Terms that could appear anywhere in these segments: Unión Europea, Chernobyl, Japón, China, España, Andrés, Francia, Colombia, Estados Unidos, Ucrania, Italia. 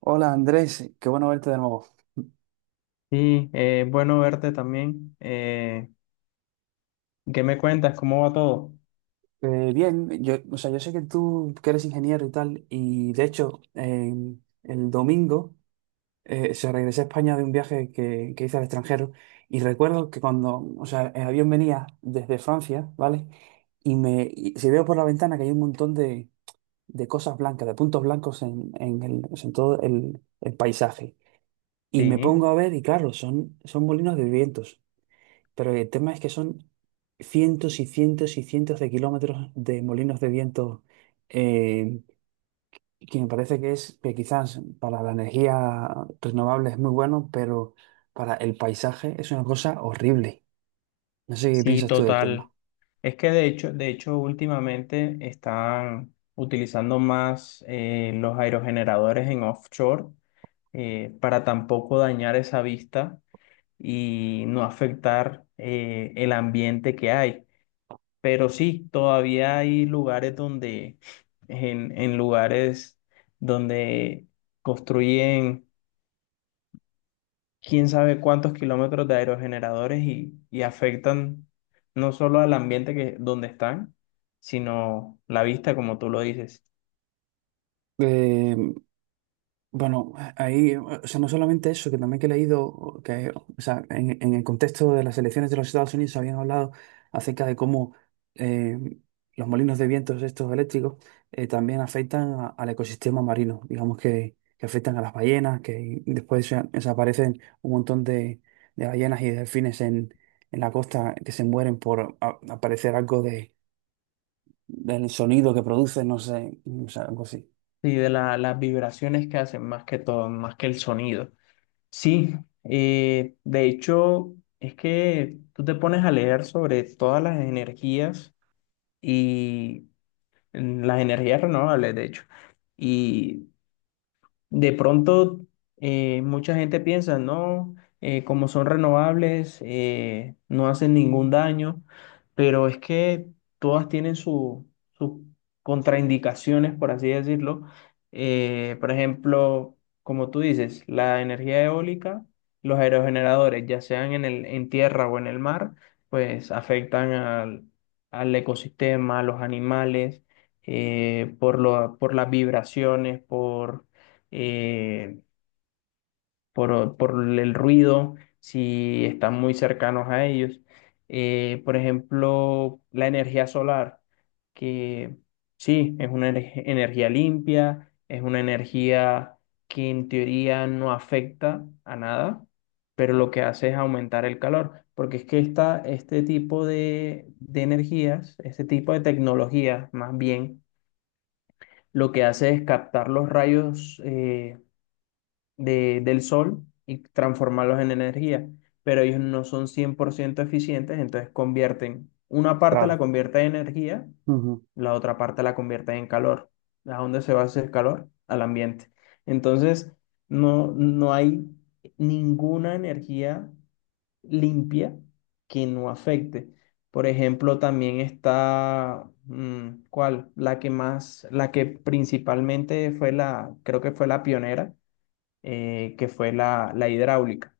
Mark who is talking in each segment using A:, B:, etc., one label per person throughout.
A: Hola Andrés, qué bueno verte de nuevo.
B: Sí, bueno verte también. ¿Qué me cuentas? ¿Cómo va todo?
A: Bien, yo, o sea, yo sé que tú que eres ingeniero y tal, y de hecho el domingo se regresé a España de un viaje que hice al extranjero y recuerdo que cuando, o sea, el avión venía desde Francia, ¿vale? Y si veo por la ventana que hay un montón de cosas blancas, de puntos blancos en el, o sea, en todo el paisaje. Y me
B: Sí,
A: pongo a ver y claro, son molinos de vientos. Pero el tema es que son cientos y cientos y cientos de kilómetros de molinos de viento, eh, que me parece que es que quizás para la energía renovable es muy bueno, pero para el paisaje es una cosa horrible. No sé qué
B: sí,
A: piensas tú del tema.
B: total. Es que de hecho, últimamente están utilizando más los aerogeneradores en offshore, para tampoco dañar esa vista y no afectar el ambiente que hay. Pero sí, todavía hay lugares donde, en lugares donde construyen quién sabe cuántos kilómetros de aerogeneradores y afectan no solo al ambiente donde están, sino la vista, como tú lo dices,
A: Eh, Bueno, ahí, o sea, no solamente eso, que también que he leído, que, o sea, en el contexto de las elecciones de los Estados Unidos habían hablado acerca de cómo eh, los molinos de vientos estos eléctricos también afectan al ecosistema marino, digamos que afectan a las ballenas, que después desaparecen un montón de ballenas y delfines en la costa que se mueren por aparecer algo de, del sonido que producen, no sé, o sea, algo así.
B: y de las vibraciones que hacen más que todo, más que el sonido. Sí, de hecho, es que tú te pones a leer sobre todas las energías y las energías renovables, de hecho. Y de pronto, mucha gente piensa, no, como son renovables, no hacen ningún daño, pero es que todas tienen sus contraindicaciones, por así decirlo. Por ejemplo, como tú dices, la energía eólica, los aerogeneradores, ya sean en tierra o en el mar, pues afectan al ecosistema, a los animales, por por las vibraciones, por eh, por el ruido, si están muy cercanos a ellos. Por ejemplo, la energía solar, que sí, es una energía limpia, es una energía que en teoría no afecta a nada, pero lo que hace es aumentar el calor, porque es que este tipo de energías, este tipo de tecnologías más bien, lo que hace es captar los rayos, del sol y transformarlos en energía, pero ellos no son 100% eficientes, entonces convierten, una parte la
A: Claro.
B: convierte en energía,
A: Ujú.
B: la otra parte la convierte en calor. ¿A dónde se va a hacer calor? Al ambiente. Entonces, no hay ninguna energía limpia que no afecte. Por ejemplo, también está, mm, ¿cuál? La que más, la que principalmente fue la, creo que fue la pionera, que fue la hidráulica.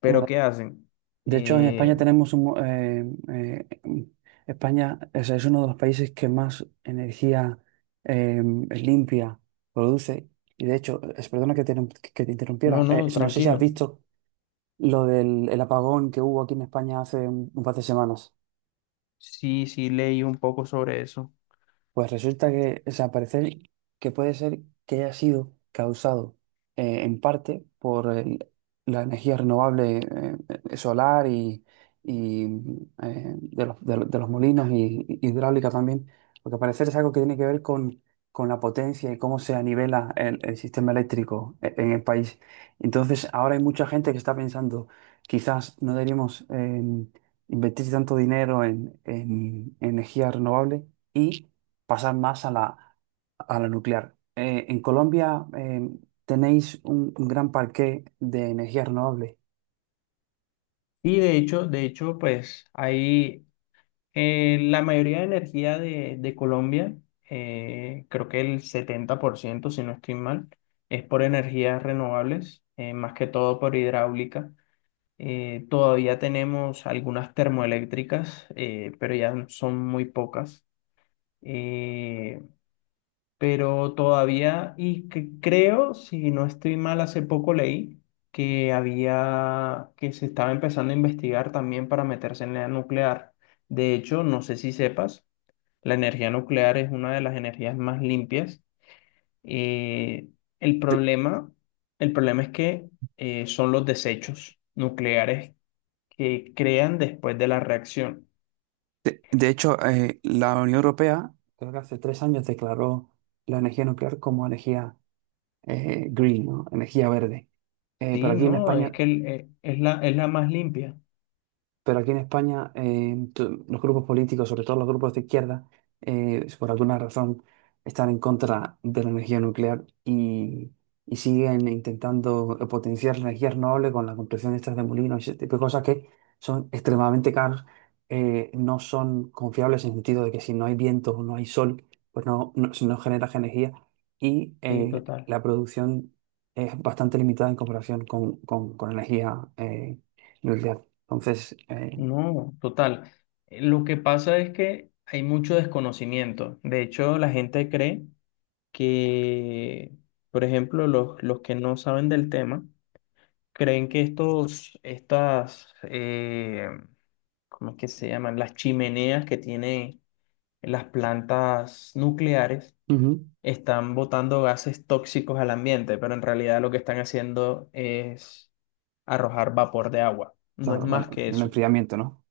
B: Pero ¿qué hacen?
A: De hecho, en España
B: Eh,
A: tenemos un, eh, España o es uno de los países que más energía eh, limpia produce. Y de hecho, perdona que que te interrumpiera.
B: no, no,
A: No sé si has
B: tranquilo.
A: visto lo del el apagón que hubo aquí en España hace un par de semanas.
B: Sí, sí, leí un poco sobre eso.
A: Pues resulta que, o sea, parece que puede ser que haya sido causado en parte por la energía renovable solar y, y, de los, de los molinos y hidráulica también, porque al parecer es algo que tiene que ver con la potencia y cómo se nivela el sistema eléctrico en el país. Entonces, ahora hay mucha gente que está pensando, quizás no deberíamos invertir tanto dinero en en energía renovable y pasar más a la nuclear. En Colombia tenéis un gran parque de energía renovable.
B: Y de hecho, pues ahí la mayoría de energía de Colombia, creo que el 70%, si no estoy mal, es por energías renovables, más que todo por hidráulica. Todavía tenemos algunas termoeléctricas, pero ya son muy pocas. Eh, pero todavía, y que creo, si no estoy mal, hace poco leí que había, que se estaba empezando a investigar también para meterse en la nuclear. De hecho, no sé si sepas, la energía nuclear es una de las energías más limpias. Eh, el problema, el problema es que son los desechos nucleares que crean después de la reacción.
A: De hecho, la Unión Europea, creo que hace tres años, declaró la energía nuclear como energía green, ¿no? Energía verde. Eh, pero
B: Sí,
A: aquí en
B: no, es
A: España
B: que es la más limpia.
A: Pero aquí en España, los grupos políticos, sobre todo los grupos de izquierda, por alguna razón están en contra de la energía nuclear y siguen intentando potenciar la energía renovable con la construcción de estas de molinos y ese tipo de cosas que son extremadamente caras, no son confiables en el sentido de que si no hay viento o no hay sol, pues no, no, si no genera energía y
B: Sí, total.
A: la producción es bastante limitada en comparación con energía nuclear. Entonces,
B: No, total. Lo que pasa es que hay mucho desconocimiento. De hecho, la gente cree que, por ejemplo, los que no saben del tema, creen que estas, ¿cómo es que se llaman? Las chimeneas que tienen las plantas nucleares
A: ujú,
B: están botando gases tóxicos al ambiente, pero en realidad lo que están haciendo es arrojar vapor de agua. No es
A: claro, bueno,
B: más que
A: el
B: eso.
A: enfriamiento, ¿no?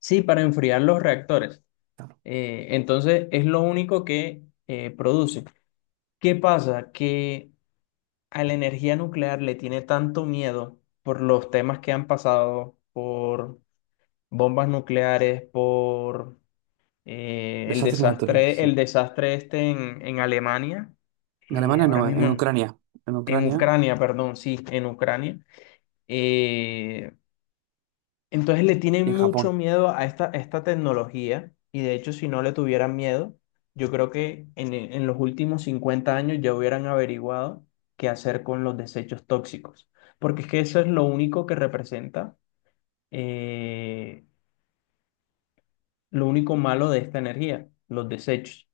B: Sí, para enfriar los reactores.
A: Claro.
B: Entonces es lo único que produce. ¿Qué pasa? Que a la energía nuclear le tiene tanto miedo por los temas que han pasado, por bombas nucleares, por el
A: Desastres naturales,
B: desastre,
A: sí.
B: el desastre este en Alemania,
A: En Alemania
B: ahora
A: no,
B: mismo
A: en Ucrania. En
B: en
A: Ucrania
B: Ucrania, perdón, sí, en Ucrania. Eh, Entonces le tienen
A: y en
B: mucho
A: Japón.
B: miedo a esta tecnología y de hecho si no le tuvieran miedo, yo creo que en los últimos 50 años ya hubieran averiguado qué hacer con los desechos tóxicos, porque es que eso es lo único que representa eh, lo único malo de esta energía, los desechos.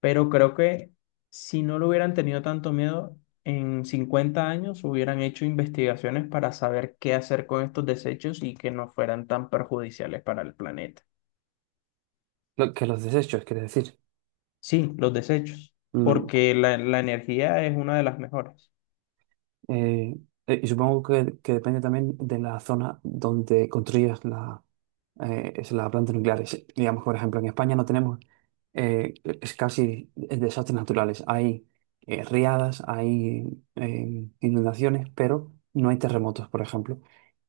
B: Pero creo que si no lo hubieran tenido tanto miedo, en 50 años hubieran hecho investigaciones para saber qué hacer con estos desechos y que no fueran tan perjudiciales para el planeta.
A: Que los desechos, quiere decir.
B: Sí, los desechos,
A: Mm,
B: porque la energía es una de las mejores.
A: eh, y supongo que depende también de la zona donde construyas la, es la planta nuclear. Digamos, que, por ejemplo, en España no tenemos eh, es casi desastres naturales. Hay riadas, hay inundaciones, pero no hay terremotos, por ejemplo,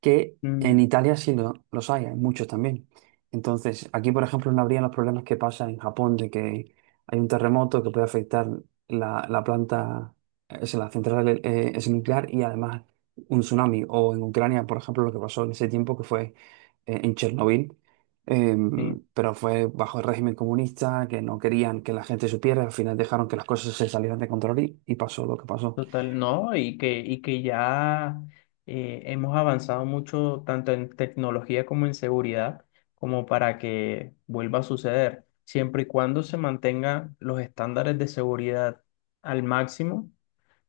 A: que en
B: Mm,
A: Italia sí los hay, hay muchos también. Entonces, aquí, por ejemplo, no habría los problemas que pasa en Japón de que hay un terremoto que puede afectar la, la planta, es la central es nuclear y además un tsunami. O en Ucrania, por ejemplo, lo que pasó en ese tiempo que fue en Chernobyl,
B: sí,
A: pero fue bajo el régimen comunista, que no querían que la gente supiera, al final dejaron que las cosas se salieran de control y pasó lo que pasó.
B: total, no, y que ya hemos avanzado mucho tanto en tecnología como en seguridad, como para que vuelva a suceder, siempre y cuando se mantengan los estándares de seguridad al máximo,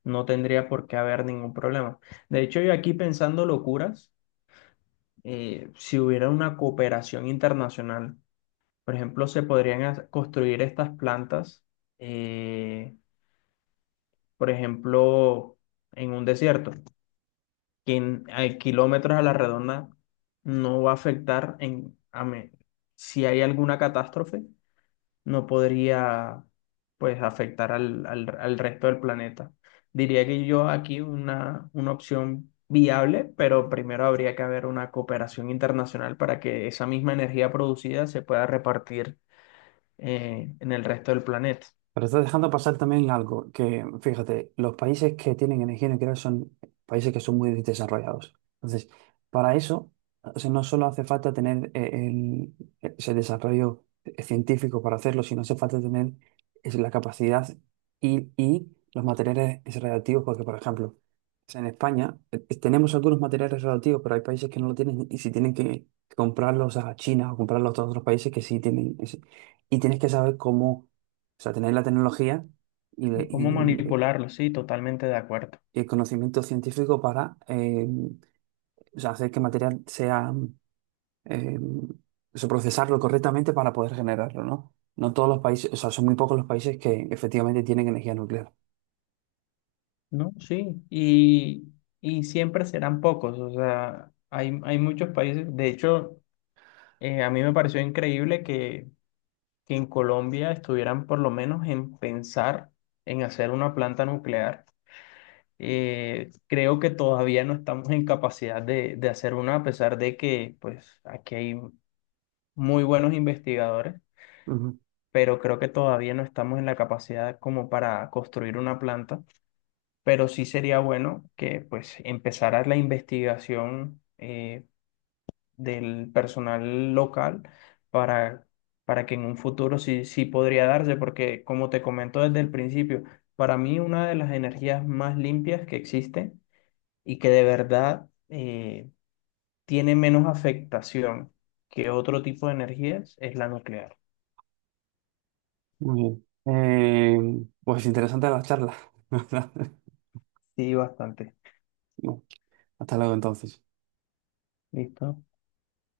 B: no tendría por qué haber ningún problema. De hecho, yo aquí pensando locuras, si hubiera una cooperación internacional. Por ejemplo, se podrían construir estas plantas, eh, por ejemplo, en un desierto, que a kilómetros a la redonda no va a afectar. Si hay alguna catástrofe, no podría pues afectar al resto del planeta. Diría que yo aquí una opción viable, pero primero habría que haber una cooperación internacional para que esa misma energía producida se pueda repartir en el resto del planeta.
A: Pero estás dejando pasar también algo que, fíjate, los países que tienen energía nuclear son países que son muy desarrollados. Entonces, para eso, o sea, no solo hace falta tener el, ese desarrollo científico para hacerlo, sino hace falta tener es la capacidad y los materiales radioactivos, porque, por ejemplo, o sea, en España tenemos algunos materiales radioactivos, pero hay países que no lo tienen y si tienen que comprarlos a China o comprarlos a otros países que sí tienen. Y tienes que saber cómo o sea, tenéis la tecnología y,
B: ¿Cómo manipularlo? Sí, totalmente de acuerdo.
A: y el conocimiento científico para o sea, hacer que el material sea, eh, o sea, procesarlo correctamente para poder generarlo, ¿no? No todos los países, o sea, son muy pocos los países que efectivamente tienen energía nuclear.
B: No, sí, y siempre serán pocos, o sea, hay muchos países, de hecho, a mí me pareció increíble que en Colombia estuvieran por lo menos en pensar en hacer una planta nuclear. Creo que todavía no estamos en capacidad de hacer una, a pesar de que pues aquí hay muy buenos investigadores,
A: Ujú.
B: pero creo que todavía no estamos en la capacidad como para construir una planta, pero sí sería bueno que pues empezara la investigación del personal local para, para que en un futuro sí, sí podría darse, porque como te comento desde el principio, para mí una de las energías más limpias que existen y que de verdad tiene menos afectación que otro tipo de energías es la nuclear.
A: Muy bien. Pues interesante la charla. ¿Verdad?
B: Sí, bastante.
A: Bueno, hasta luego entonces.
B: Listo.